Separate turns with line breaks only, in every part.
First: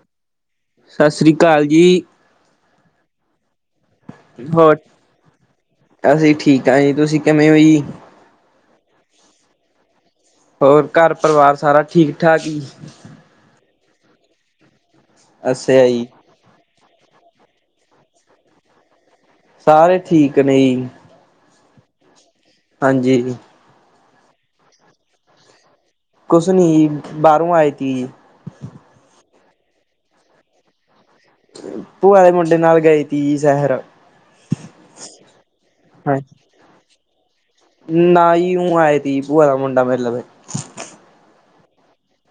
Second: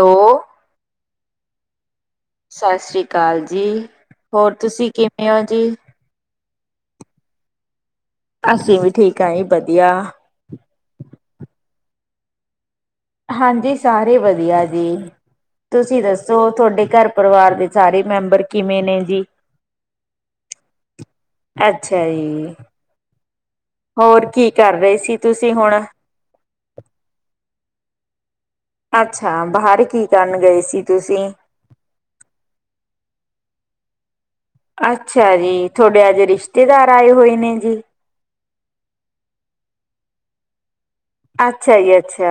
ਓ
ਸਤਿ ਸ੍ਰੀ ਅਕਾਲ ਜੀ।
ਸਤਿ ਸ੍ਰੀ ਅਕਾਲ ਜੀ, ਹੋਰ ਤੁਸੀਂ ਕਿਵੇਂ ਹੋ ਜੀ
ਅਸੀਂ ਠੀਕ ਆ ਜੀ, ਤੁਸੀਂ ਕਿਵੇਂ ਹੋ ਜੀ
ਅਸੀਂ ਵੀ ਠੀਕ ਆ ਜੀ, ਵਧੀਆ।
ਹੋਰ ਘਰ ਪਰਿਵਾਰ ਸਾਰਾ ਠੀਕ ਠਾਕ ਈ?
ਹਾਂਜੀ ਸਾਰੇ ਵਧੀਆ ਜੀ,
ਅੱਛਾ
ਤੁਸੀਂ
ਜੀ
ਦੱਸ ਸੋ ਤੁਹਾਡੇ ਘਰ ਪਰਿਵਾਰ ਦੇ ਸਾਰੇ ਮੈਂਬਰ ਕਿਵੇਂ ਨੇ ਜੀ?
ਸਾਰੇ ਠੀਕ ਨੇ ਈ।
ਅੱਛਾ ਜੀ।
ਹਾਂਜੀ ਜੀ।
ਹੋਰ ਕੀ ਕਰ ਰਹੇ ਸੀ ਤੁਸੀਂ ਹੁਣ?
ਕੁਸ ਨੀ ਈ, ਬਾਹਰੋਂ ਆਏ ਤੀ।
ਅੱਛਾ, ਬਾਹਰ ਕੀ ਕਰਨ ਗਏ ਸੀ ਤੁਸੀਂ?
ਭੂਆ ਦੇ ਮੁੰਡੇ ਨਾਲ ਗਈ ਤੀ ਸੇਹਰ।
ਅੱਛਾ ਜੀ, ਥੋਡੇ
ਹਾਂ
ਅੱਜ ਰਿਸ਼ਤੇਦਾਰ ਆਏ ਹੋਏ ਨੇ ਜੀ?
ਨਾ ਜੀ [unintelligible] ਭੂਆ ਦਾ ਮੁੰਡਾ ਮਿਲ ਲਵੇ।
ਅੱਛਾ ਜੀ ਅੱਛਾ।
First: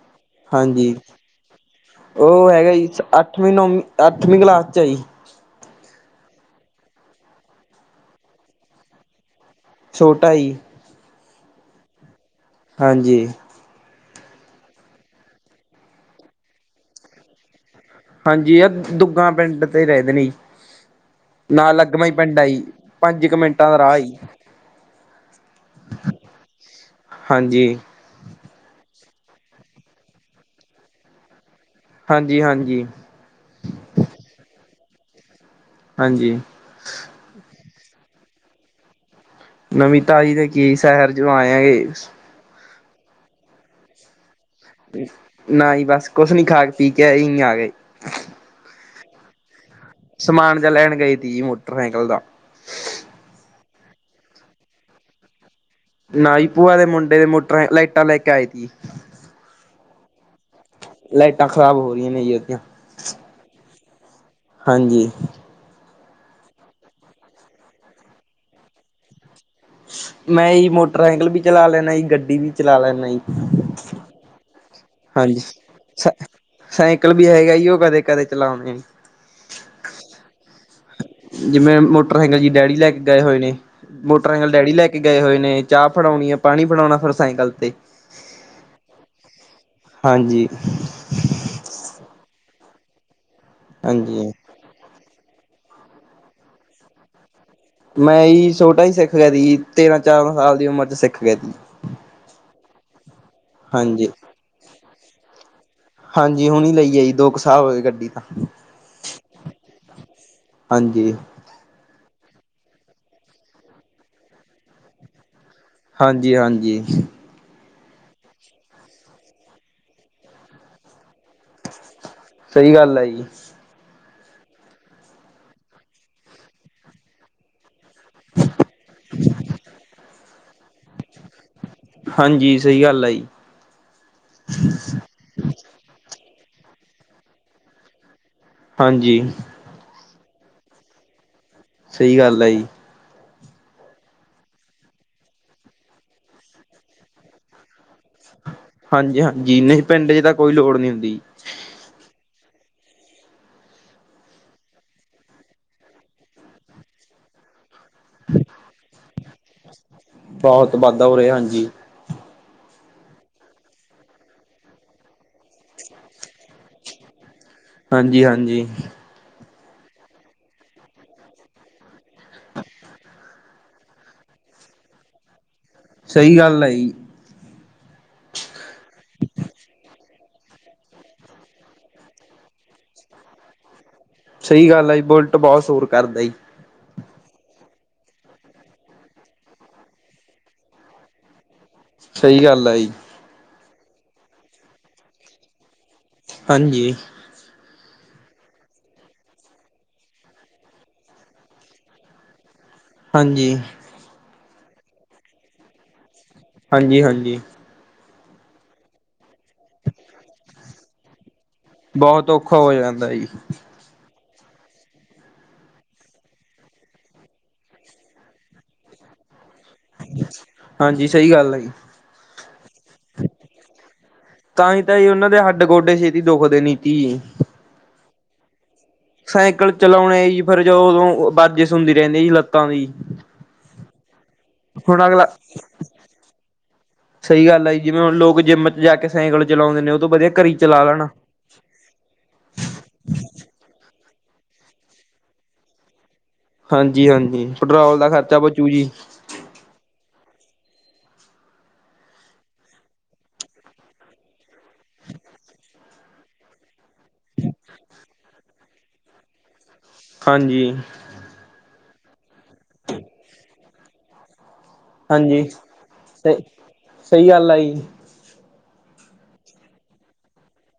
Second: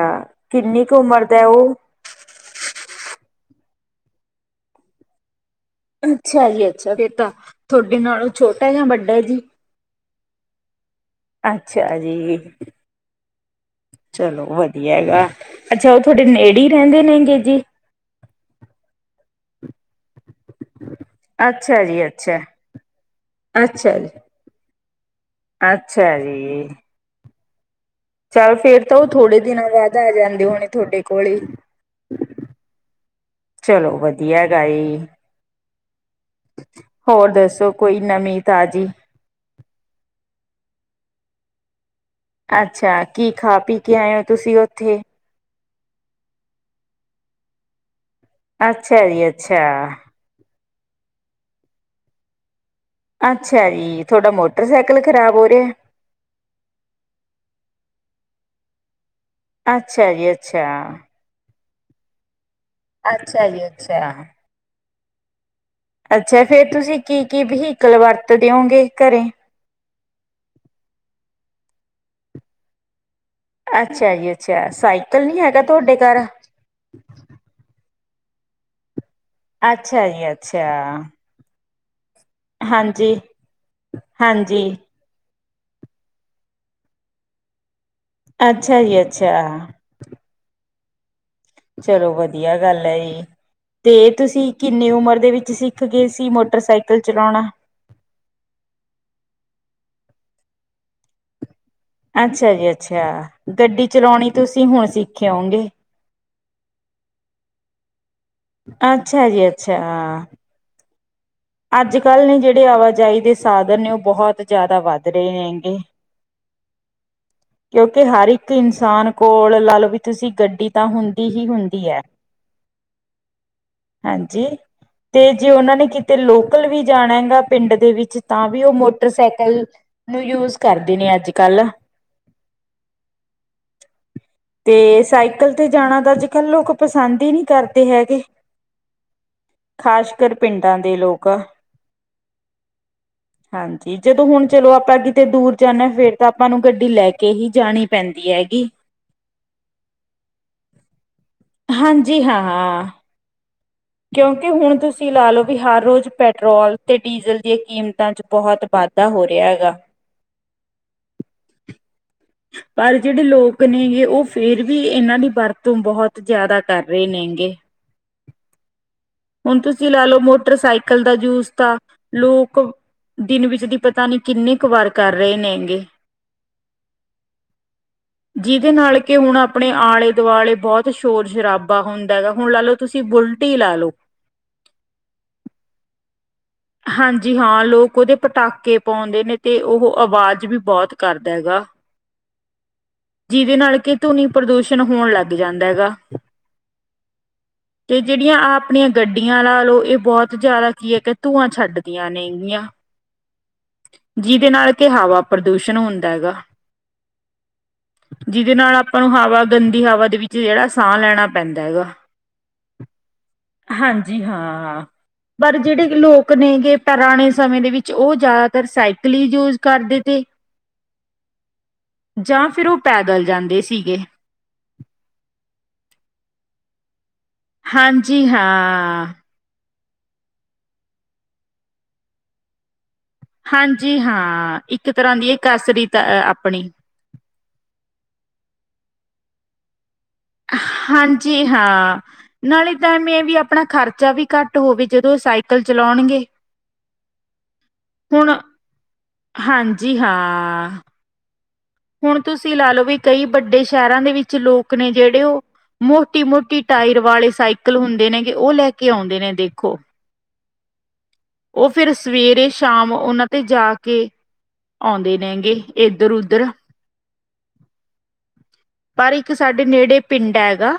ਕਿੰਨੀ
ਹਾਂਜੀ,
ਕੁ ਉਮਰ ਦਾ ਉਹ
ਉਹ ਹੈਗਾ ਜੀ ਅੱਠਵੀਂ, ਨੌਵੀਂ, ਅੱਠਵੀਂ ਕਲਾਸ ਚ ਆ ਜੀ।
ਅੱਛਾ ਜੀ ਅੱਛਾ, ਫੇਰ ਤਾਂ ਥੋਡੇ ਨਾਲੋਂ ਛੋਟਾ ਯਾ ਵੱਡਾ ਏ ਜੀ?
ਛੋਟਾ ਈ।
ਅੱਛਾ ਜੀ।
ਹਾਂਜੀ।
ਚਲੋ ਵਧੀਆ ਹੈਗਾ, ਅੱਛਾ ਉਹ ਥੋਆਡੇ ਨੇੜੇ ਈ ਰਹਿੰਦੇ ਨੇਗੇ ਜੀ?
ਹਾਂਜੀ ਅ ਦੁੱਗਾ ਪਿੰਡ। ਤੇ ਗਏ ਦੇ ਈ, ਨਾਲ
ਅੱਛਾ
ਲਗਵਾ
ਜੀ
ਈ
ਅੱਛਾ
ਪਿੰਡ ਏ ਜੀ, ਪੰਜ ਕ ਮਿੰਟਾਂ ਦਾ ਰਾਹ
ਅੱਛਾ ਜੀ
ਈ।
ਅੱਛਾ ਜੀ।
ਹਾਂਜੀ।
ਚੱਲ ਫੇਰ ਤਾਂ ਉਹ ਥੋੜੇ ਦਿਨਾਂ ਬਾਦ ਆ ਜਾਂਦੇ ਹੋਣੇ ਥੋਡੇ ਕੋਲ ਹੀ?
ਹਾਂਜੀ-ਹਾਂਜੀ।
ਚਲੋ ਵਧੀਆ ਹੈਗਾ ਏ।
ਹਾਂਜੀ।
ਹੋਰ ਦੱਸੋ ਕੋਈ ਨਵੀਂ ਤਾਜ਼ੀ?
ਨਵੀਂ ਤਾਜੀ ਦੇ ਕੀ, ਸੇਹਰ ਜੋ ਆਇਆ ਏ।
ਅੱਛਾ, ਕੀ ਖਾ ਪੀ ਕੇ ਆਏ ਹੋ ਤੁਸੀਂ ਉੱਥੇ?
ਨਾ ਹੀ ਬਸ, ਕੁਛ ਨੀ ਖਾ ਕੇ ਪੀ ਕੇ ਏਈ ਆ ਗਏ।
ਅੱਛਾ ਜੀ ਅੱਛਾ।
ਸਮਾਨ ਜਾਂ ਲੈਣ ਗਏ ਦੀ ਮੋਟਰਸਾਈਕਲ ਦਾ।
ਅੱਛਾ ਜੀ, ਥੋਡਾ ਮੋਟਰਸਾਈਕਲ ਖ਼ਰਾਬ ਹੋ ਰੇਹਾ ਏ?
ਨਾ ਹੀ, ਭੂਆ ਦੇ ਮੁੰਡੇ ਦੇ ਮੋਟਰਾਂ, ਲਾਈਟਾਂ ਲੈਕੇ ਆਏ ਤੀ।
ਅੱਛਾ ਜੀ ਅੱਛਾ।
ਲਾਈਟਾਂ ਖ਼ਰਾਬ ਹੋ ਰਹੀਆਂ ਨੇ ਜੀ ਉਹਦੀਆਂ।
ਅੱਛਾ ਜੀ ਅੱਛਾ।
ਹਾਂਜੀ।
ਅੱਛਾ, ਫੇਰ ਤੁਸੀਂ ਕੀ-ਕੀ ਵਹੀਕਲ ਵਰਤਦੇ ਹੋਂਗੇ ਘਰੇ?
ਮੈਂ ਜੀ ਮੋਟਰਸਾਈਕਲ ਵੀ ਚਲਾ ਲੈਣਾ ਜੀ, ਗੱਡੀ ਵੀ ਚਲਾ ਲੈਣਾ ਜੀ।
ਅੱਛਾ ਜੀ ਅੱਛਾ, ਸਾਈਕਲ ਨਹੀ
ਹਾਂਜੀ
ਹੈਗਾ ਤੁਹਾਡੇ
ਸ
ਘਰ?
ਸਾਈਕਲ ਵੀ ਹੈਗਾ ਜੀ, ਉਹ ਕਦੇ-ਕਦੇ ਚਲਾਉਣੇ।
ਅੱਛਾ ਜੀ ਅੱਛਾ।
ਜਿਵੇਂ ਮੋਟਰਸਾਈਕਲ ਜੀ ਡੈਡੀ ਲੈ ਕੇ
ਹਾਂਜੀ
ਗਏ ਹੋਏ ਨੇ, ਮੋਟਰਸਾਈਕਲ
ਹਾਂਜੀ
ਡੈਡੀ ਲੈ ਕੇ ਗਏ ਹੋਏ ਨੇ, ਚਾਹ ਫੜਾਉਣੀ ਹੈ, ਪਾਣੀ ਫੜਾਉਣਾ, ਫਿਰ ਸਾਈਕਲ ਤੇ।
ਅੱਛਾ ਜੀ ਅੱਛਾ।
ਹਾਂਜੀ।
ਚਲੋ ਵਧੀਆ ਗੱਲ ਹੈ ਜੀ, ਤੇ
ਹਾਂਜੀ
ਤੁਸੀਂ ਕਿੰਨੀ ਉਮਰ ਦੇ ਵਿੱਚ ਸਿਖ ਗਏ ਸੀ ਮੋਟਰਸਾਈਕਲ ਚਲਾਨਾ।
ਮੈਂ ੲਹੀ ਛੋਟਾ ਹੀ ਸਿਖ ਗਿਆ ਸੀ ਤੇਰਾਂ-ਚੌਦਾਂ ਸਾਲ ਦੀ ਉਮਰ ਚ ਸਿਖ ਗਿਆ ਸੀ।
ਅੱਛਾ ਜੀ ਅੱਛਾ ਗੱਡੀ
ਹਾਂਜੀ
ਚਲਾਉਣੀ ਤੁਸੀਂ ਹੁਣ ਸਿੱਖੇ ਹੋਓਗੇੰ?
ਹਾਂਜੀ ਹੁਣ ਲਈ ਏ ਜੀ ਦੋ ਕੁ ਸਾਲ ਹੋਏ ਗੱਡੀ ਤਾ।
ਅੱਛਾ ਜੀ ਅੱਛਾ।
ਹਾਂਜੀ।
ਅੱਜ ਕੱਲ੍ਹ ਨੇ ਜਿਹੜੇ ਆਵਾਜਾਈ ਦੇ ਸਾਧਨ ਨੇ ਉਹ ਬਹੁਤ ਜ਼ਿਆਦਾ ਵੱਧ ਰਹੇ ਨੇ ਹੈਗੇ।
ਹਾਂਜੀ-ਹਾਂਜੀ
ਕਿਉਂਕਿ ਹਰ ਇੱਕ ਇਨਸਾਨ ਕੋਲ ਲਾ ਲਓ ਵੀ ਤੁਸੀਂ ਗੱਡੀ ਤਾਂ ਹੁੰਦੀ ਹੀ ਹੁੰਦੀ ਹੈ।
ਸਹੀ ਗੱਲ ਹੈ ਜੀ।
ਹਾਂਜੀ ਤੇ ਜੇ ਉਹਨਾ ਨੇ ਕਿਤੇ ਲੋਕਲ ਵੀ ਜਾਣਾ ਹੈਗਾ ਪਿੰਡ ਦੇ ਵਿੱਚ ਤਾਂ ਵੀ ਉਹ ਮੋਟਰਸਾਈਕਲ ਨੂੰ ਯੂਜ ਕਰਦੇ ਨੇ ਅੱਜ ਕੱਲ।
ਜੀ, ਸਹੀ ਗੱਲ ਆ ਜੀ।
ਤੇ ਸਾਈਕਲ ਤੇ ਜਾਣਾ ਤਾਂ ਅੱਜ ਕੱਲ ਲੋਕ ਪਸੰਦ ਹੀ ਨੀ ਕਰਦੇ ਹੈਗੇ।
ਹਾਂਜੀ।
ਖ਼ਾਸ ਕਰ ਪਿੰਡਾਂ ਦੇ ਲੋਕ।
ਸਹੀ ਗੱਲ ਏ ਜੀ।
ਹਾਂਜੀ ਜਦੋਂ ਹੁਣ ਚਲੋ ਆਪਾਂ ਕਿਤੇ ਦੂਰ ਜਾਨਾ ਫੇਰ ਤਾਂ ਆਪਾਂ ਨੂੰ ਗੱਡੀ ਲੈ ਕੇ ਹੀ ਜਾਨੀ ਪੈਂਦੀ ਹੈਗੀ।
ਹਾਂਜੀ-ਹਾਂਜੀ ਨਈ ਪਿੰਡ ਚ ਤਾਂ ਕੋਈ ਲੋੜ ਨਹੀ ਹੁੰਦੀ।
ਹਾਂਜੀ, ਹਾਂ-ਹਾਂ। ਕਿਉਂਕਿ ਹੁਣ ਤੁਸੀਂ ਲਾ ਲਓ ਵੀ ਹਰ ਰੋਜ਼ ਪੈਟਰੋਲ ਤੇ ਡੀਜ਼ਲ ਦੀਆਂ ਕੀਮਤ ਤਾਂ ਚ ਬੋਹਤ ਵਾਧਾ ਹੋ ਰਿਹਾ ਹੈਗਾ।
ਬਹੁਤ ਵਾਧਾ ਹੋ ਰਿਹਾ ਹਾਂਜੀ
ਪਰ ਜਿਹੜੇ ਲੋਕ ਨੇਗੇ ਉਹ ਫੇਰ ਵੀ ਇਹਨਾਂ ਦੀ ਵਰਤੋਂ ਬਹੁਤ ਜ਼ਿਆਦਾ ਕਰ ਰਹੇ ਨੇਗੇ।
ਹਾਂਜੀ-ਹਾਂਜੀ।
ਹੁਣ ਤੁਸੀ ਲਾ ਲੋ ਮੋਟਰਸਾਈਕਲ ਦਾ ਯੂਜ ਤਾਂ ਲੋਕ ਦਿਨ ਵਿੱਚ ਦੀ ਪਤਾ ਨਹੀਂ ਕਿੰਨੀ ਕੁ ਵਾਰ ਕਰ ਰਹੇ ਨੇਗੇ।
ਸਹੀ ਗੱਲ ਏ ਈ।
ਜਿਹਦੇ ਨਾਲ ਕਿ ਹੁਣ ਆਪਣੇ ਆਲੇ ਦੁਆਲੇ ਬੋਹਤ ਸ਼ੋਰ ਸ਼ਰਾਬਾ ਹੁੰਦਾ ਹੈਗਾ ਹੁਣ ਲਾ ਲਓ ਤੁਸੀਂ ਬੁਲ ਤੀ ਲਾ ਲੋ।
ਸਹੀ ਗੱਲ ਆ ਜੀ ਬੁਲਟ ਬਹੁਤ ਸ਼ੋਰ ਕਰਦਾ ਜੀ।
ਹਾਂਜੀ ਹਾਂ ਲੋਕ ਉਹਦੇ ਪਟਾਕੇ ਪਾਉਂਦੇ ਨੇ ਤੇ ਉਹ ਅਵਾਜ਼ ਵੀ ਬਹੁਤ ਕਰਦਾ ਹੈਗਾ।
ਸਹੀ ਗੱਲ ਆ ਜੀ।
ਜਿਹਦੇ ਨਾਲ ਕਿ ਧੁਨੀ ਪ੍ਰਦੂਸ਼ਣ ਹੋਣ ਲਗ ਜਾਂਦਾ ਹੈਗਾ।
ਹਾਂਜੀ।
ਤੇ ਜਿਹੜੀਆਂ ਆਪਣੀਆਂ ਗੱਡੀਆਂ ਲਾ ਲੋ, ਇਹ ਬਹੁਤ ਜਾਦਾ ਕੀ ਹੈ ਕਿ ਧੂਆਂ ਛੱਡਦੀਆਂ ਨੇ ਗੀਆਂ।
ਹਾਂਜੀ।
ਜਿਦੇ ਨਾਲ ਕਿ ਹਵਾ ਪ੍ਰਦੂਸ਼ਣ ਹੁੰਦਾ ਹੈਗਾ।
ਹਾਂਜੀ-ਹਾਂਜੀ
ਜਿਦੇ ਨਾਲ ਆਪਾਂ ਨੂੰ ਹਵਾ ਗੰਦੀ ਹਵਾ ਦੇ ਵਿੱਚ ਜਿਹੜਾ ਸਾਹ ਲੈਣਾ ਪੈਂਦਾ ਹੈਗਾ।
ਬਹੁਤ ਔਖਾ ਹੋ ਜਾਂਦਾ ਜੀ।
ਹਾਂਜੀ ਹਾਂ ਪਰ ਜਿਹੜੇ ਲੋਕ ਨੇਗੇ ਪੁਰਾਣੇ ਸਮੇਂ ਦੇ ਵਿੱਚ ਉਹ ਜ਼ਿਆਦਾਤਰ ਸਾਈਕਲ ਹੀ ਯੂਜ ਕਰਦੇ। ਤੇ
ਹਾਂਜੀ ਸਹੀ ਗੱਲ ਹੈ ਜੀ
ਜਾਂ ਫੇਰ ਉਹ ਪੈਦਲ ਜਾਂਦੇ ਸੀਗੇ।
ਤਾਂ ਹੀ ਜੀ ਉਹਨਾਂ ਦੇ ਹੱਡ ਗੋਡੇ ਛੇਤੀ ਦੁੱਖਦੇ ਨੀਤੀ।
ਹਾਂਜੀ ਹਾਂ।
ਸਾਈਕਲ ਚਲਾਉਣੇ ਜੀ ਫਿਰ ਜੋਂ ਉਦੋਂ ਬਰਜਿਸ ਹੁੰਦੀ ਰਹਿੰਦੀ ਜੀ ਲੱਤਾਂ ਦੀ।
ਹਾਂਜੀ ਹਾਂ ਇੱਕ
ਹੁਣ
ਤਰ੍ਹਾਂ
ਅਗਲਾ
ਦੀ ਹੈ ਕਸਰੀਤ ਹੈ ਆਪਣੀ।
ਸਹੀ ਗੱਲ ਹੈ ਜੀ ਜਿਵੇਂ ਹੁਣ ਲੋਗ ਜਿੰਮ ਚ ਜਾ ਕੇ ਸਾਈਕਲ ਚਲਾਉਂਦੇ ਨੇ ਉਹ ਤੋਂ ਵਧੀਆ ਘਰ ਹੀ ਚਲਾ ਲੈਣ।
ਜੀ ਹਾਂ। ਨਾਲੇ ਤਾਂ ਮੇ ਵੀ ਆਪਣਾ ਖਰਚਾ ਵੀ ਘੱਟ ਹੋਵੇ ਜੇੜੇ ਸਾਈਕਲ ਚਲੋਣਗੇ।
ਹਾਂਜੀ-ਹਾਂਜੀ ਪੈਟਰੋਲ ਦਾ ਖਰਚਾ ਬਚੂ ਜੀ।
ਹਾਂਜੀ, ਹਾਂ ਆ ਹੁਣ ਤੁਸੀਂ ਲਾ ਲਓ ਵੀ ਕਈ ਵੱਡੇ ਸ਼ਹਿਰਾਂ ਦੇ ਵਿੱਚ ਲੋਕ ਨੇ ਜਿਹੜੇ ਔਹ ਮੋਟੀ- ਮੋਟੀ ਟਾਇਰ ਵਾਲੇ ਸਾਈਕਲ ਹੁੰਦੇ ਨੇ ਗੇ, ਉਹ ਲੈ ਕੇ ਆਉਂਦੇ ਨੇ ਦੇਖੋ
ਹਾਂਜੀ।
ਔਹ ਫਿਰ ਸਵੇਰੇ ਸ਼ਾਮ ਔਨਾਂ ਤੇ ਜਾ ਕੇ ਆਉਂਦੇ
ਹਾਂਜੀ,
ਨੇਗੇ ਇੱਧਰ
ਅ
ਉਧਰ
ਸਹੀ ਗੱਲ ਆ ਜੀ।
ਪਰ ਇੱਕ ਸਾਡੇ ਨੇੜੇ ਪਿੰਡ ਹੈਗਾ।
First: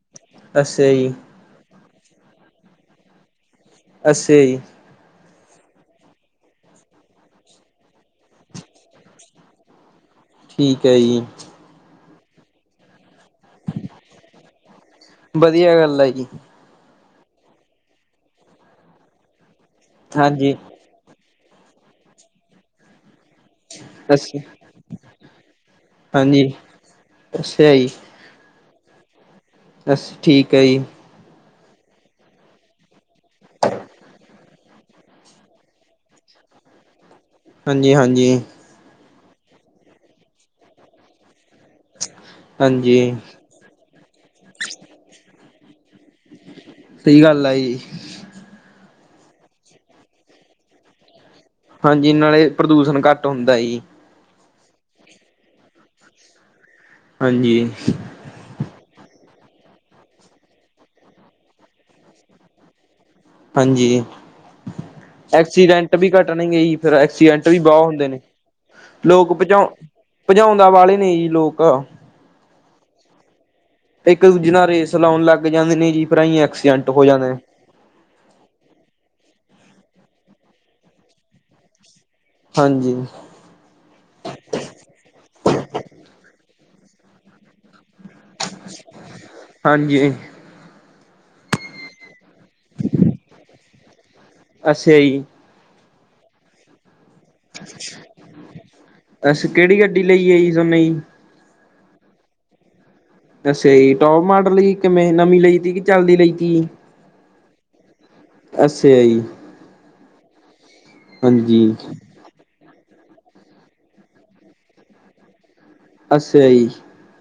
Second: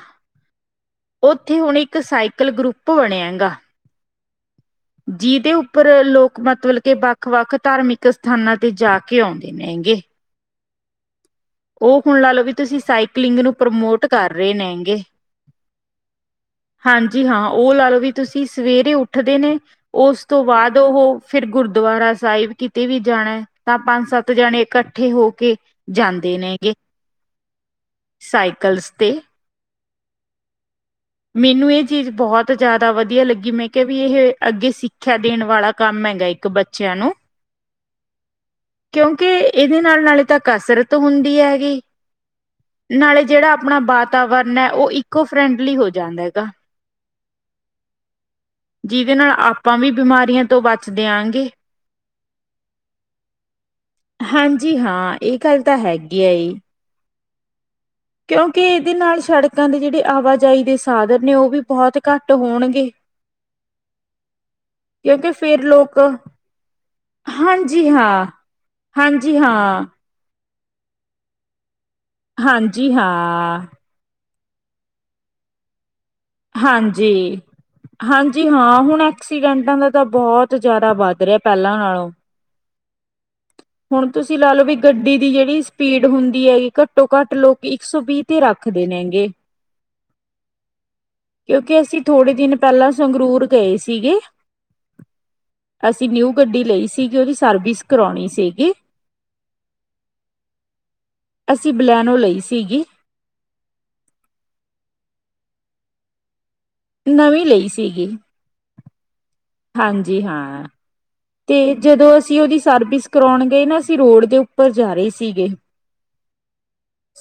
ਅੱਸਾ ਜੀ।
ਔਓਥੇ ਹੁਣ ਇੱਕ ਸਾਈਕਲ ਗਰੁੱਪ ਬਣਿਆ ਗਾ।
ਅੱਸਾ ਜੀ।
ਜਿਹਦੇ ਉੱਪਰ ਲੋਕ ਮਤਲਬ ਕੇ ਵੱਖ ਵੱਖ ਧਾਰਮਿਕ ਸਥਾਨਾਂ ਤੇ ਜਾ ਕੇ ਆਉਂਦੇ ਮੈਂਗੇ
ਠੀਕ ਹੈ ਜੀ।
ਔਹ ਹੁਣ ਲਾ ਲੋ ਵੀ ਤੁਸੀਂ ਸਾਈਕਲਿੰਗ ਨੂੰ ਪ੍ਰਮੋਟ ਕਰ ਰਹੇ ਨੇ।
ਬਧੀਆ ਗੱਲ ਹੈ ਜੀ।
ਹਾਂਜੀ ਹਾਂ ਔਹ ਲਾ ਲਓ ਵੀ ਤੁਸੀਂ ਸਵੇਰੇ ਉੱਠਦੇ ਨੇ ਉਸ ਤੋਂ
ਹਾਂਜੀ
ਬਾਅਦ ਤੋ ਔ ਹੋ ਫਿਰ ਗੁਰਦੁਆਰਾ ਸਾਹਿਬ ਕਿਤੇ ਵੀ ਜਾਣਾ ਹੈ, ਤਾਂ ਪੰਜ ਸੱਤ
ਅੱਛਾ
ਜਾਣੇ ਇਕੱਠੇ ਹੋ ਕੇ ਜਾਂਦੇ
ਹਾਂਜੀ
ਨੇ,
ਅੱਛਾ
ਸਾਈਕਲਸ ਤੇ।
ਬਸ ਠੀਕ ਹੈ ਜੀ।
ਮੇਨੂੰ ਏਹ ਚੀਜ਼ ਬਹੁਤ ਜ਼ਿਆਦਾ ਵਧੀਆ ਲੱਗੀ ਮੈਂ ਕਿਹਾ ਵੀ ਇਹ ਅੱਗੇ ਸਿੱਖਿਆ ਦੇਣ ਵਾਲਾ ਕੰਮ ਹੈਗਾ ਇੱਕ ਬੱਚਿਆਂ ਨੂੰ-
ਹਾਂਜੀ -ਹਾਂਜੀ।
ਕਿਉਂਕਿ ੲਦੇ ਨਾਲ ਨਾਲੇ ਤਾਂ ਕਸਰਤ ਹੁੰਦੀ ਹੈਗੀ।
ਹਾਂਜੀ
ਨਾਲੇ ਜੇੜਾ ਅਪਣਾ ਬਾਤਾਵਰਨ ਐ, ਓ ਇਕੋ ਫਰੈਂਡਲੀ ਹੋ ਜਾਂਦਾ ਹੈਗਾ।
ਸਹੀ ਗੱਲ ਆ ਜੀ।
ਜਿਦੇ ਨਾਲ ਆਪਾਂ ਵੀ ਬਿਮਾਰੀਆਂ ਤੋਂ ਬਚਦੇ ਆਾਂਗੇ।
ਹਾਂਜੀ ਨਾਲੇ ਪ੍ਰਦੂਸ਼ਣ ਘੱਟ ਹੁੰਦਾ ਜੀ।
ਹਾਂਜੀ ਹਾਂ ਇਹ ਗੱਲ ਤਾਂ ਹੈਗੀ ਹੈ।
ਹਾਂਜੀ।
ਕਿਉਂਕਿ ਇਦੇ ਨਾਲ ਸੜਕਾਂ ਦੇ ਜਿਹੜੇ ਆਵਾਜਾਈ ਦੇ ਸਾਧਨ ਨੇ ਔਹ ਵੀ ਬਹੁਤ ਘੱਟ ਹੋਣਗੇ।
ਹਾਂਜੀ।
ਕਿਉਂਕਿ ਫੇਰ
ਐਕਸੀਡੈਂਟ
ਲੋਕ
ਵੀ ਘੱਟਣ ਗਏ ਜੀ, ਫਿਰ ਐਕਸੀਡੈਂਟ ਵੀ ਬਹੁਤ
ਹਾਂਜੀ
ਹੁੰਦੇ ਨੇ।
ਹਾਂ
ਲੋਕ
ਹਾਂਜੀ
ਭਜਾਉ
ਹਾਂ।
ਭਜਾਉਂਦਾ ਵਾਲੇ ਨਹੀਂ ਜੀ ਲੋਕ-
ਹਾਂਜੀ ਹਾਂ ਆ।
ਇੱਕ ਦੂਜੇ ਨਾਲ ਰੇਸ ਲਾਉਣ ਲੱਗ ਜਾਂਦੇ ਨੇ ਜੀ। ਫਿਰ ਆਈ ਐਕਸੀਡੈਂਟ ਹੋ
ਹਾਂਜੀ।
ਜਾਂਦੇ ਨੇ
ਹਾਂਜੀ ਹਾਂ ਹੁਣ ਐਕਸੀਡੈਂਟਾਂ ਦਾ ਤਾਂ ਬਹੁਤ ਜ਼ਿਆਦਾ ਵੱਧ ਰਿਹਾ ਪਹਿਲਾਂ ਨਾਲੋਂ
ਹਾਂਜੀ।
ਹੁਣ ਤੁਸੀ ਲਾ ਲੋ ਵੀ ਗੱਡੀ ਦੀ ਜੇੜੀ ਸਪੀਡ ਹੁੰਦੀ ਹੈਗੀ ਘੱਟੋ ਘੱਟ ਲੋਕ ਇੱਕ ਸੌ ਵੀਹ ਤੇ ਰੱਖਦੇ ਨੇਗੇ।
ਹਾਂਜੀ।
ਕਿਉਂਕਿ ਅਸੀਂ ਥੋੜੇ ਦਿਨ ਪਹਿਲਾਂ ਸੰਗਰੂਰ ਗਏ ਸੀਗੇ।
ਅਸਾ ਯੀ।
ਅਸੀਂ ਨਿਊ ਗੱਡੀ ਲਈ ਸੀਗੀ, ਔਦੀ ਸਰਵਿਸ ਕਰਾਉਣੀ ਸੀਗੀ।
ਅਛ ਕਿਹੜੀ ਗੱਡੀ ਲਈ ਆ ਜੀ ਸੋਨੇ ਯੀ।
ਅਸੀ ਬਲੈਨੋ ਲਈ ਸੀਗੀ।
ਦੱਸੇਯਾ ਈ ਟੋਪ ਮਾਡਲ ਹੀ ਕਿਵੇਂ ਨਵੀਂ ਲਈ ਤੀ ਕਿ ਚੱਲਦੀ ਲਈ ਤੀ
ਨਵੀਂ ਲਈ ਸੀਗੀ।
ਅੱਸਾ ਜੀ।
ਹਾਂਜੀ ਹਾਂ।
ਹਾਂਜੀ
ਤੇ ਜਦੋਂ ਅਸੀਂ ਔਹਦੀ ਸਰਵਿਸ ਕਰਾਉਣ ਗਏ ਨਾ ਅਸੀਂ ਰੋਡ ਦੇ ਉੱਪਰ ਜਾ ਰਹੇ ਸੀਗੇ।
ਅੱਸਾ ਜੀ।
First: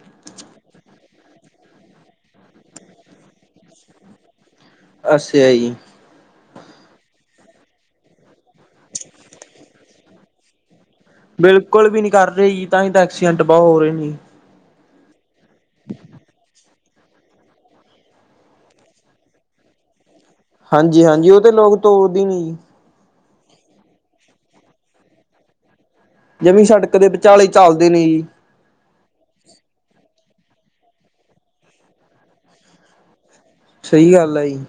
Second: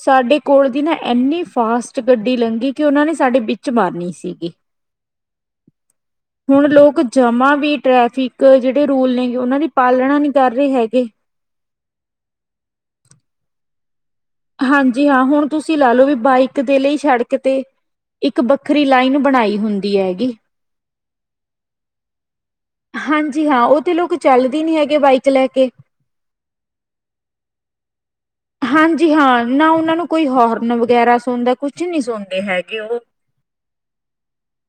ਸਾਡੇ ਕੋਲ ਦੀ ਨਾ ਇੰਨੀ ਫਾਸਟ ਗੱਡੀ ਲੰਘੀ ਕਿ ਔਹਨਾਂ ਨੇ ਸਾਡੇ ਵਿੱਚ ਮਾਰਨੀ ਸੀਗੀ।
ਅੱਛਾ ਜੀ
ਹੁਣ ਲੋਕ ਜਮਾਂ ਵੀ ਟ੍ਰੈਫਿਕ ਜਿ ਜਿਹੜੇ ਰੂਲ ਨਹੀਂ ਉਹਨਾਂ ਦੀ ਪਾਲਣਾ ਨਹੀਂ ਕਰ ਰਹੇ ਹੈਗੇ।
ਬਿਲਕੁਲ ਵੀ ਨਹੀਂ ਕਰ ਰਹੇ ਜੀ ਤਾਂ ਹੀ ਤਾਂ ਐਕਸੀਡੈਂਟ ਬਹੁਤ ਹੋ ਰਹੇ ਨੇ।
ਹਾਂਜੀ ਹਾਂ ਹੁਣ ਤੁਸੀਂ ਲਾ ਲਓ ਵੀ ਬਾਈਕ ਦੇ ਲਈ ਸੜਕ ਤੇ ਇੱਕ ਵੱਖਰੀ ਲਾਈਨ ਬਣਾਈ ਹੁੰਦੀ ਹੈਗੀ।
ਹਾਂਜੀ ਹਾਂਜੀ ਉਦੇ ਨਾ ਤੋੜਦੇ ਨੀ ਜੀ
ਹਾਂਜੀ ਹਾਂ ਉਹ ਤੇ ਲੋਕ ਚੱਲਦੇ ਨੀ ਹੈਗੇ ਬਾਈਕ ਲੈ ਕੇ
ਜਮੀ ਸੜਕ ਦੇ ਵਿਚਾਲੇ ਚਲਦੇ ਨੇ ਜੀ
ਹਾਂਜੀ ਹਾਂ ਨਾ ਉਹਨਾਂ ਨੂੰ ਕੋਈ ਹੋਰਨ ਵਗੈਰਾ ਸੁਣਦਾ ਕੁਛ ਨਹੀਂ ਸੁਣਦੇ ਹੈਗੇ ਉਹ
ਸਹੀ ਗੱਲ ਆ ਜੀ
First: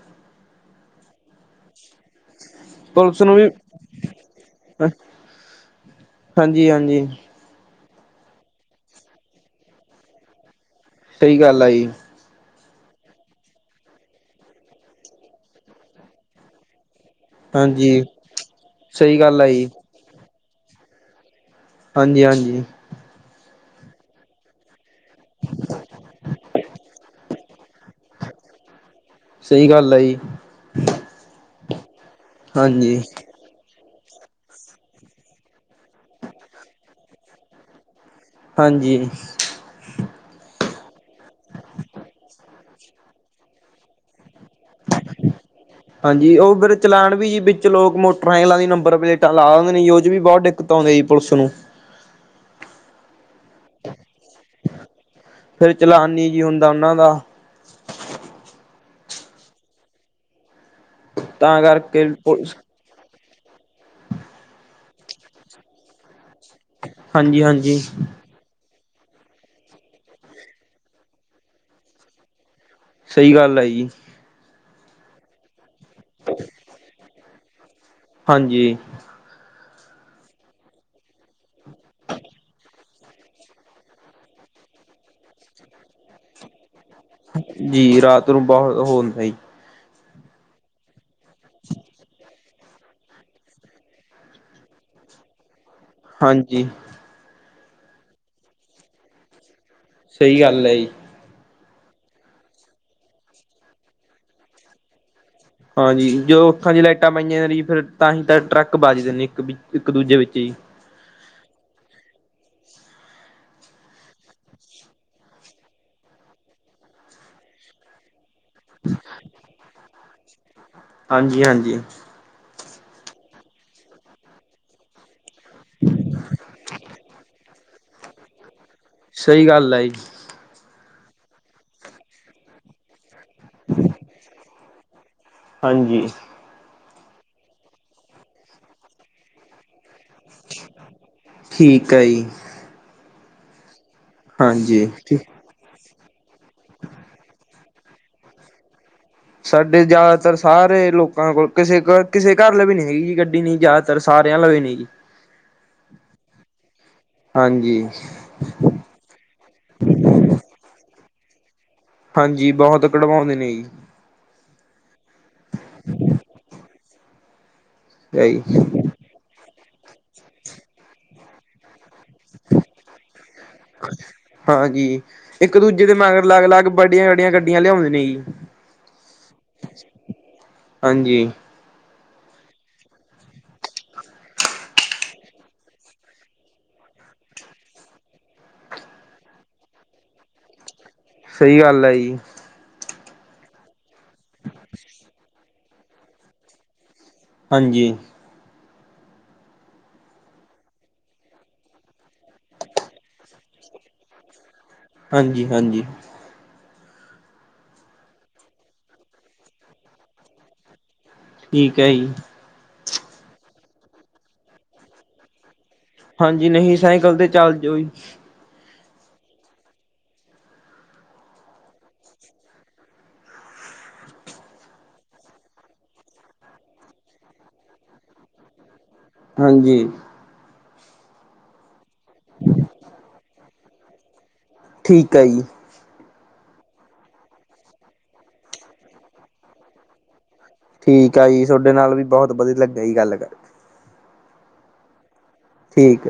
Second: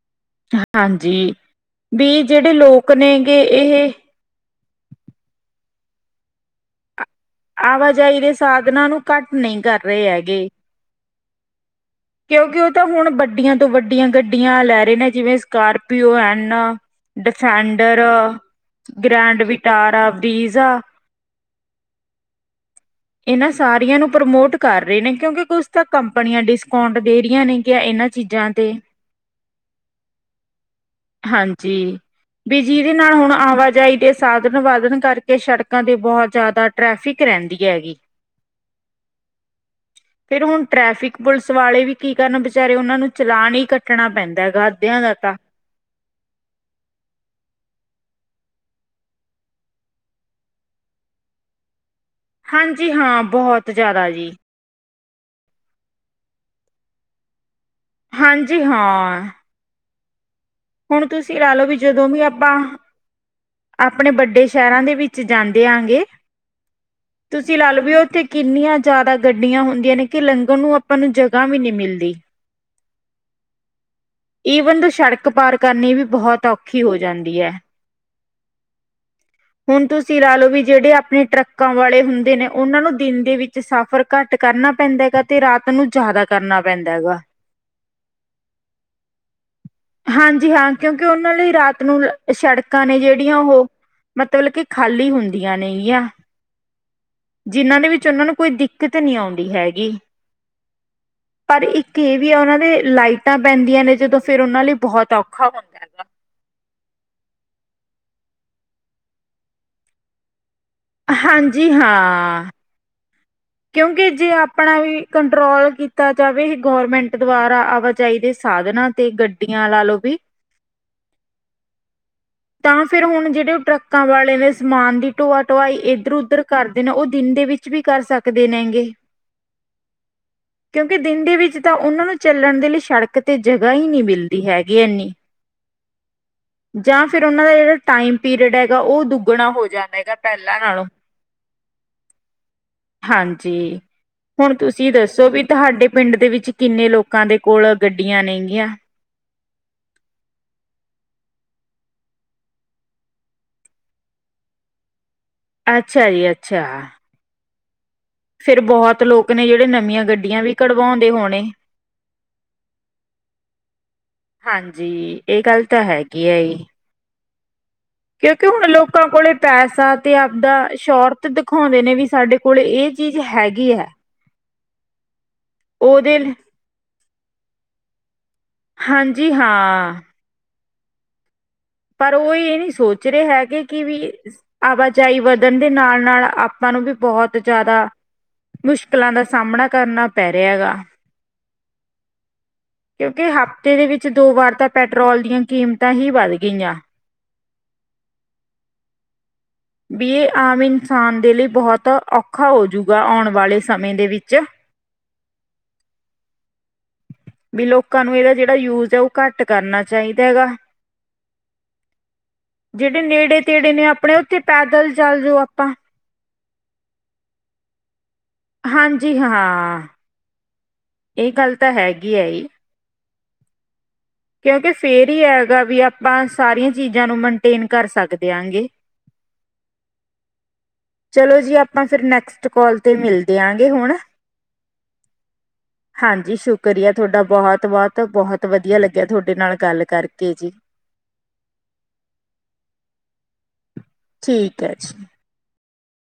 ਹਾਂਜੀ ਵੀ ਜਿਹੜੇ ਲੋਕ ਨੇ
ਪੁਲਿਸ ਨੂੰ ਵੀ
ਇਹ
ਹਾਂਜੀ ਹਾਂਜੀ
ਆਵਾਜਾਈ ਦੇ ਸਾਧਨਾਂ ਨੂੰ ਘੱਟ ਨਹੀਂ ਕਰ ਰਹੇ ਹੈਗੇ
ਸਹੀ ਗੱਲ ਆ ਜੀ
ਕਿਉਂਕਿ ਓ ਤਾਂ ਹੁਣ ਬੱਡੀਆਂ ਤੋਂ ਵੱਡੀਆਂ ਗੱਡੀਆਂ ਲੈ ਰੇ ਨੇ ਜਿਵੇਂ ਸਕਾਰਪੀਓ ਐੱਨ। ਡਿਫੈਂਡਰ
ਹਾਂਜੀ। ਸਹੀ ਗੱਲ
ਗ੍ਰੈਂਡ
ਆ ਜੀ
ਵਿਟਾਰਾ ਬੀਰਜਾ
ਹਾਂਜੀ ਹਾਂਜੀ
ਇਹਨਾਂ ਸਾਰੀਆਂ ਨੂੰ ਪ੍ਰਮੋਟ ਕਰ ਰਹੇ ਨੇ ਕਿਉਂਕਿ ਕੁਛ ਤਾਂ ਕੰਪਨੀਆਂ ਡਿਸ ਕਾਊਂਟ ਦੇ ਰਹੀਆਂ ਨੇ ਇਹਨਾਂ ਚੀਜ਼ਾਂ ਤੇ
ਸਹੀ ਗੱਲ ਹੈ ਜੀ
ਹਾਂਜੀ ਵੀ ਜਿਹਦੇ
ਹਾਂਜੀ।
ਨਾਲ ਹੁਣ ਆਵਾਜਾਈ ਦੇ ਸਾਧਨ ਵਧਨ ਕਰਕੇ ਸੜਕਾਂ ਤੇ ਬਹੁਤ ਜ਼ਿਆਦਾ ਟ੍ਰੈਫਿਕ ਰਹਿੰਦੀ ਹੈਗੀ
ਹਾਂਜੀ।
ਫਿਰ ਹੁਣ ਟ੍ਰੈਫਿਕ ਪੁਲਿਸ ਵਾਲੇ ਵੀ ਕੀ ਕਰਨ ਵਿਚਾਰੇ ਉਹਨਾਂ ਨੂੰ ਚਲਾਨ ਹੀ ਕੱਟਣਾ ਪੈਂਦਾ ਹੈਗਾ ਅੱਧਿਆਂ ਦਾ ਤਾਂ
[inaudible] ਹਾਂਜੀ ਉਹ ਫਿਰ ਚਲਾਨ ਵੀ ਜੀ ਵਿੱਚ ਲੋਕ ਮੋਟਰ ਲਾਈ ਦੀ ਨੰਬਰ ਪਲੇਟਾਂ ਲਾ ਦੇ ਜੀ ਉਹ ਚ ਵੀ ਬਹੁਤ [unintelligible] ਪੁਲਿਸ ਨੂੰ
ਹਾਂਜੀ ਹਾਂ ਬਹੁਤ ਜ਼ਿਆਦਾ ਜੀ
ਫਿਰ ਚਲਾਨ ਨਹੀਂ ਜੀ ਹੁੰਦਾ ਉਹਨਾਂ ਦਾ
ਹਾਂਜੀ ਹਾਂ ਹੁਣ ਤੁਸੀਂ ਲਾ
ਤਾਂ
ਲਓ ਵੀ ਜਦੋਂ
ਕਰਕੇ
ਵੀ ਆਪਾਂ
ਪੁਲਿਸ
ਆਪਣੇ ਵੱਡੇ ਸ਼ਹਿਰਾਂ ਦੇ ਵਿੱਚ ਜਾਂਦੇ ਆਗੇ
ਹਾਂਜੀ
ਤੁਸੀਂ ਲਾ
ਹਾਂਜੀ
ਲਓ ਵੀ ਉੱਥੇ ਕਿੰਨੀਆਂ ਜ਼ਿਆਦਾ ਗੱਡੀਆਂ ਹੁੰਦੀਆਂ ਨੇ ਕਿ ਲੰਘਣ ਨੂੰ ਆਪਾਂ ਨੂੰ ਜਗ੍ਹਾ ਵੀ ਨਹੀਂ ਮਿਲਦੀ
ਸਹੀ ਗੱਲ ਹੈ ਜੀ
ਈਵਨ ਦ ਸੜਕ ਪਾਰ ਕਰਨੀ ਵੀ ਬਹੁਤ ਔਖੀ ਹੋ ਜਾਂਦੀ ਹੈ।
ਹਾਂਜੀ
ਹੁਣ ਤੁਸੀਂ ਲਾ ਲੋੋ ਵੀ ਜਿਹੜੇ ਆਪਣੇ ਟਰੱਕਾਂ ਵਾਲੇ ਹੁੰਦੇ ਨੇ ਉਹਨਾ ਨੂੰ ਦਿਨ ਦੇ ਵੀ ਸਫ਼ਰ ਘੱਟ ਕਰਨਾ ਪੈਂਦਾ ਹੈਗਾ ਤੇ ਰਾਤ ਨੂੰ ਜ਼ਿਆਦਾ ਕਰਨਾ ਪੈਂਦਾ ਹੈਗਾ।
ਜੀ ਰਾਤ ਨੂੰ ਬਹੁਤ ਹੁੰਦਾ ਹੀ
ਹਾਂਜੀ ਹਾਂ ਕਿਉਂਕਿ ਉਹਨਾਂ ਲਈ ਰਾਤ ਨੂੰ ਸੜਕਾਂ ਨੇ ਜਿਹੜੀਆਂ ਉਹ ਮਤਲਬ ਕਿ ਖਾਲੀ ਹੁੰਦੀਆਂ ਨੇ ਗੀਆਂ।
ਹਾਂਜੀ
ਜਿਨ੍ਹਾਂ ਦੇ ਵਿੱਚ ਉਹਨਾਂ ਨੂੰ ਕੋਈ ਦਿੱਕਤ ਨੀ ਆਉਂਦੀ ਹੈਗੀ
ਸਹੀ ਗੱਲ ਹੈ ਜੀ
ਪਰ ਇੱਕ ਇਹ ਵੀ ਆ ਉਹ ਦੇ ਲਾਈਟਾਂ ਪੈਂਦੀਆਂ ਨੇ ਜਦੋਂ ਫਿਰ ਉਹਨਾ ਲਈ ਬਹੁਤ ਔਖਾ ਵਾ।
ਹਾਂਜੀ ਜੋ ਅੱਖਾਂ ਦੀ ਲਾਈਟਾਂ ਪਾਈਆਂ ਜਾਂਦੀ ਫਿਰ ਤਾਂ ਹੀ ਤਾਂ ਟਰੱਕ ਵਜ ਦਿੰਦੇ ਇੱਕ ਇੱਕ ਦੂਜੇ ਵਿੱਚ ਜੀ
ਹਾਂਜੀ, ਹਾਂ। ਕਿਉਂਕਿ ਜੇ ਆਪਣਾ ਵੀ ਕੰਟਰੋਲ ਕੀਤਾ ਜਾਵੇ ਗੌਰਮੈਂਟ ਦੁਆਰਾ ਆਵਾ ਚਾਹੀਦੇ ਸਾਧਨਾਂ ਤੇ ਗੱਡੀਆਂ ਲਾ ਲੋ ਵੀ
ਹਾਂਜੀ ਹਾਂਜੀ
ਤਾਂ ਫਿਰ ਹੁਣ ਜਿਹੜੇ ਉਹ ਟਰੱਕਾਂ ਵਾਲੇ ਨੇ ਸਮਾਨ ਦੀ ਢੋਆ ਢੋਆਈ ਇਧਰ ਉਧਰ ਕਰਦੇ ਨੇ ਉਹ ਦਿਨ ਦੇ ਵਿੱਚ ਵੀ ਕਰ ਸਕਦੇ ਨੇ ਗੇ
ਸਹੀ ਗੱਲ [inaudible]
ਕਿਉਂਕਿ ਦਿਨ ਦੇ ਵਿੱਚ ਤਾ ਉਨਾਂ ਨੂੰ ਚੱਲਣ ਦੇ ਲਈ ਸ਼ੜਕ ਤੇ ਜਗਾ ਈ ਨੀ ਮਿਲਦੀ ਹੈਗੀ ਇੰਨੀ।
ਹਾਂਜੀ।
ਜਾਂ ਫਿਰ ਉਹ ਦਾ ਜਿਹੜਾ ਟਾਈਮ ਪੀਰੀਅਡ ਹੈਗਾ ਉਹ ਦੁੱਗਣਾ ਹੋ ਜਾਂਦਾ ਹੈਗਾ ਪਹਿਲਾਂ ਨਾਲੋਂ।
ਠੀਕ ਆ ਜੀ।
ਹਾਂਜੀ, ਹੁਨ
ਹਾਂਜੀ
ਤੁਸੀਂ
ਠੀਕ।
ਦੱਸੋ ਵੀ ਤੁਹਾਡੇ ਪਿੰਡ ਦੇ ਵਿੱਚ ਕਿੰਨੇ ਲੋਕਾਂ ਦੇ ਕੋਲ ਗੱਡੀਆਂ ਨੇਗੀਆਂ।
ਸਾਡੇ ਜਾਦਾਤਰ ਸਾਰੇ ਲੋਕਾਂ ਕੋਲ ਕਿਸੇ, ਕਿਸੇ ਘੱਰਲੇ ਵੀ ਨੀ ਹੈਗੀ ਜੀ ਗੱਡੀ ਨੀ ਜਾ ਤਰ ਸਾਰੇ ਆਲੋਂ ਵੀ ਨੀ ਜੀ।
ਅੱਛਾ ਜੀ, ਅੱਛਾ।
ਹਾਂਜੀ।
ਫੇਰ, ਬੋਤ ਲੋਕ ਨੇ ਜੇੜੇ ਨਵੀਆਂ ਗੱਡੀਆਂ ਵੀ ਕਢਵੋਂਦੇ ਹੋਣੇ
ਹਾਂਜੀ ਬਹੁਤ ਕਢਵਾਉਂਦੇ ਨੇ ਜੀ।
ਹਾਂਜੀ ਇਹ ਗੱਲ ਤਾਂ ਹੈਗੀ ਹੈ ਹੀ।
ਜੀ
ਕਿਉਂਕਿ ਹੁਣ ਲੋਕਾਂ ਕੋਲੇ ਪੈਸਾ ਤੇ ਆਪਦਾ ਸ਼ੋਰਤ ਦਿਖਾਉਂਦੇ ਨੇ। ਸਾਡੇ ਕੋਲ ਇਹ ਚੀਜ਼ ਹੈਗੀ ਹੈ।
ਹਾਜੀ, ਇੱਕ ਦੂਜੇ ਦੇ
ਉਹਦੇ
ਮਗਰ
ਲ-
ਲੱਗ, ਲੱਗ ਵੱਡੀਆਂ ਵਡੀਆਂ ਗੱਡੀਆਂ ਲਿਉ ਲੈਨੀ ਜੀ।
ਹਾਂਜੀ ਹਾਂ।
ਹਾਂਜੀ।
ਪਰ ਉਹ ਇਹ ਨੀ ਸੋਚ ਰਹੇ ਹੈਗੇ ਕਿ ਵੀ। ਆਵਾਜਾਈ ਵਦਨ ਦੇ ਨਾਲ, ਨਾਲ ਆਪਾ ਨੂੰ ਵੀ ਬੋਹਤ ਜਾਦਾ ਮੁਸ਼ਕਿਲਾਂ ਦਾ ਸਾਹਮਣਾ ਕਰਨਾ ਪੈ ਰਿਹਾ ਹੈਗਾ।
ਸਈ ਗੱਲ ਐ ਜੀ।
ਕਿਉਂਕਿ ਹਫ਼ਤੇ ਦੇ ਵਿੱਚ ਦੋ ਵਾਰ ਤਾਂ ਪੈਟਰੋਲ ਦੀਆਂ ਕੀਮਤਾਂ ਹੀ ਵੱਧ ਗਈਆਂ।
ਹਾਂਜੀ।
ਵੀ ਇਹ ਆਮ ਇਨਸਾਨ ਦੇ ਲਈ ਬਹੁਤ ਔਖਾ ਹੋਜੂਗਾ ਆਉਣ ਵਾਲੇ ਸਮੇਂ ਦੇ ਵਿੱਚ।
ਹਾਂਜੀ ਹਾਂਜੀ।
ਵੀ ਲੋਕਾਂ ਨੂੰ ਏਦਾ, ਜੇੜਾ ਯੂਜ ਆ ਓ ਘੱਟ ਕਰਨਾ ਚਾਹੀਦੈ ਹੈਗਾ
ਠੀਕ ਹੈ ਜੀ।
ਜਿਹੜੇ ਨੇੜੇ ਤੇੜੇ ਨੇ ਆਪਣੇ ਉੱਥੇ ਪੈਦਲ ਚੱਲ ਜੋਓ।
ਹਾਂਜੀ, ਨਹੀ ਸਾਈਕਲ ਤੇ ਚੱਲ ਜੇ ਓਈ
ਹਾਂਜੀ, ਹਾਂ, ਏ ਗੱਲ ਤਾ ਹੈਗੀ ਐਈ। ਕਯੋਕਿ ਫੇਰ ਈ ਹੈਗਾ ਵੀ ਆਪਾ ਸਾਰੀਆਂ ਚੀਜ਼ਾਂ ਨੂੰ ਮਨਟੇਨ ਕੱਰ ਸੱਕ ਦੇਆਂਗੇ।
ਹਾਂਜੀ।
ਚਲੋ ਜੀ ਆਪਾਂ ਫਿਰ ਨੈਕਸਟ ਕਾਲ ਤੇ ਮਿਲਦੇ ਆ ਗ ਹੁਣ।
ਠੀਕ ਹੈ ਜੀ।
ਹਾਂਜੀ, ਸ਼ੁਕਰ ਆ ਥੋੱਡਾ ਬੋਹਤ, ਬੋਹਤ, ਬੋਹਤ ਵਦੀਆ ਲੱਗਿਆ ਥੋਡੇ ਨਾਲ ਗੱਲ ਕਾਰਕੇ ਜੀ।
ਠੀਕ ਆ ਜੀ, ਥੋਡੇ ਨਾਲ ਵੀ ਬੋਤ ਬਦੀਆ ਲੱਗਾ ਜੀ ਗਾੱਲ ਕਾਰਕੇ।
ਠੀਕ ਐ ਜੀ।
ਠੀਕ।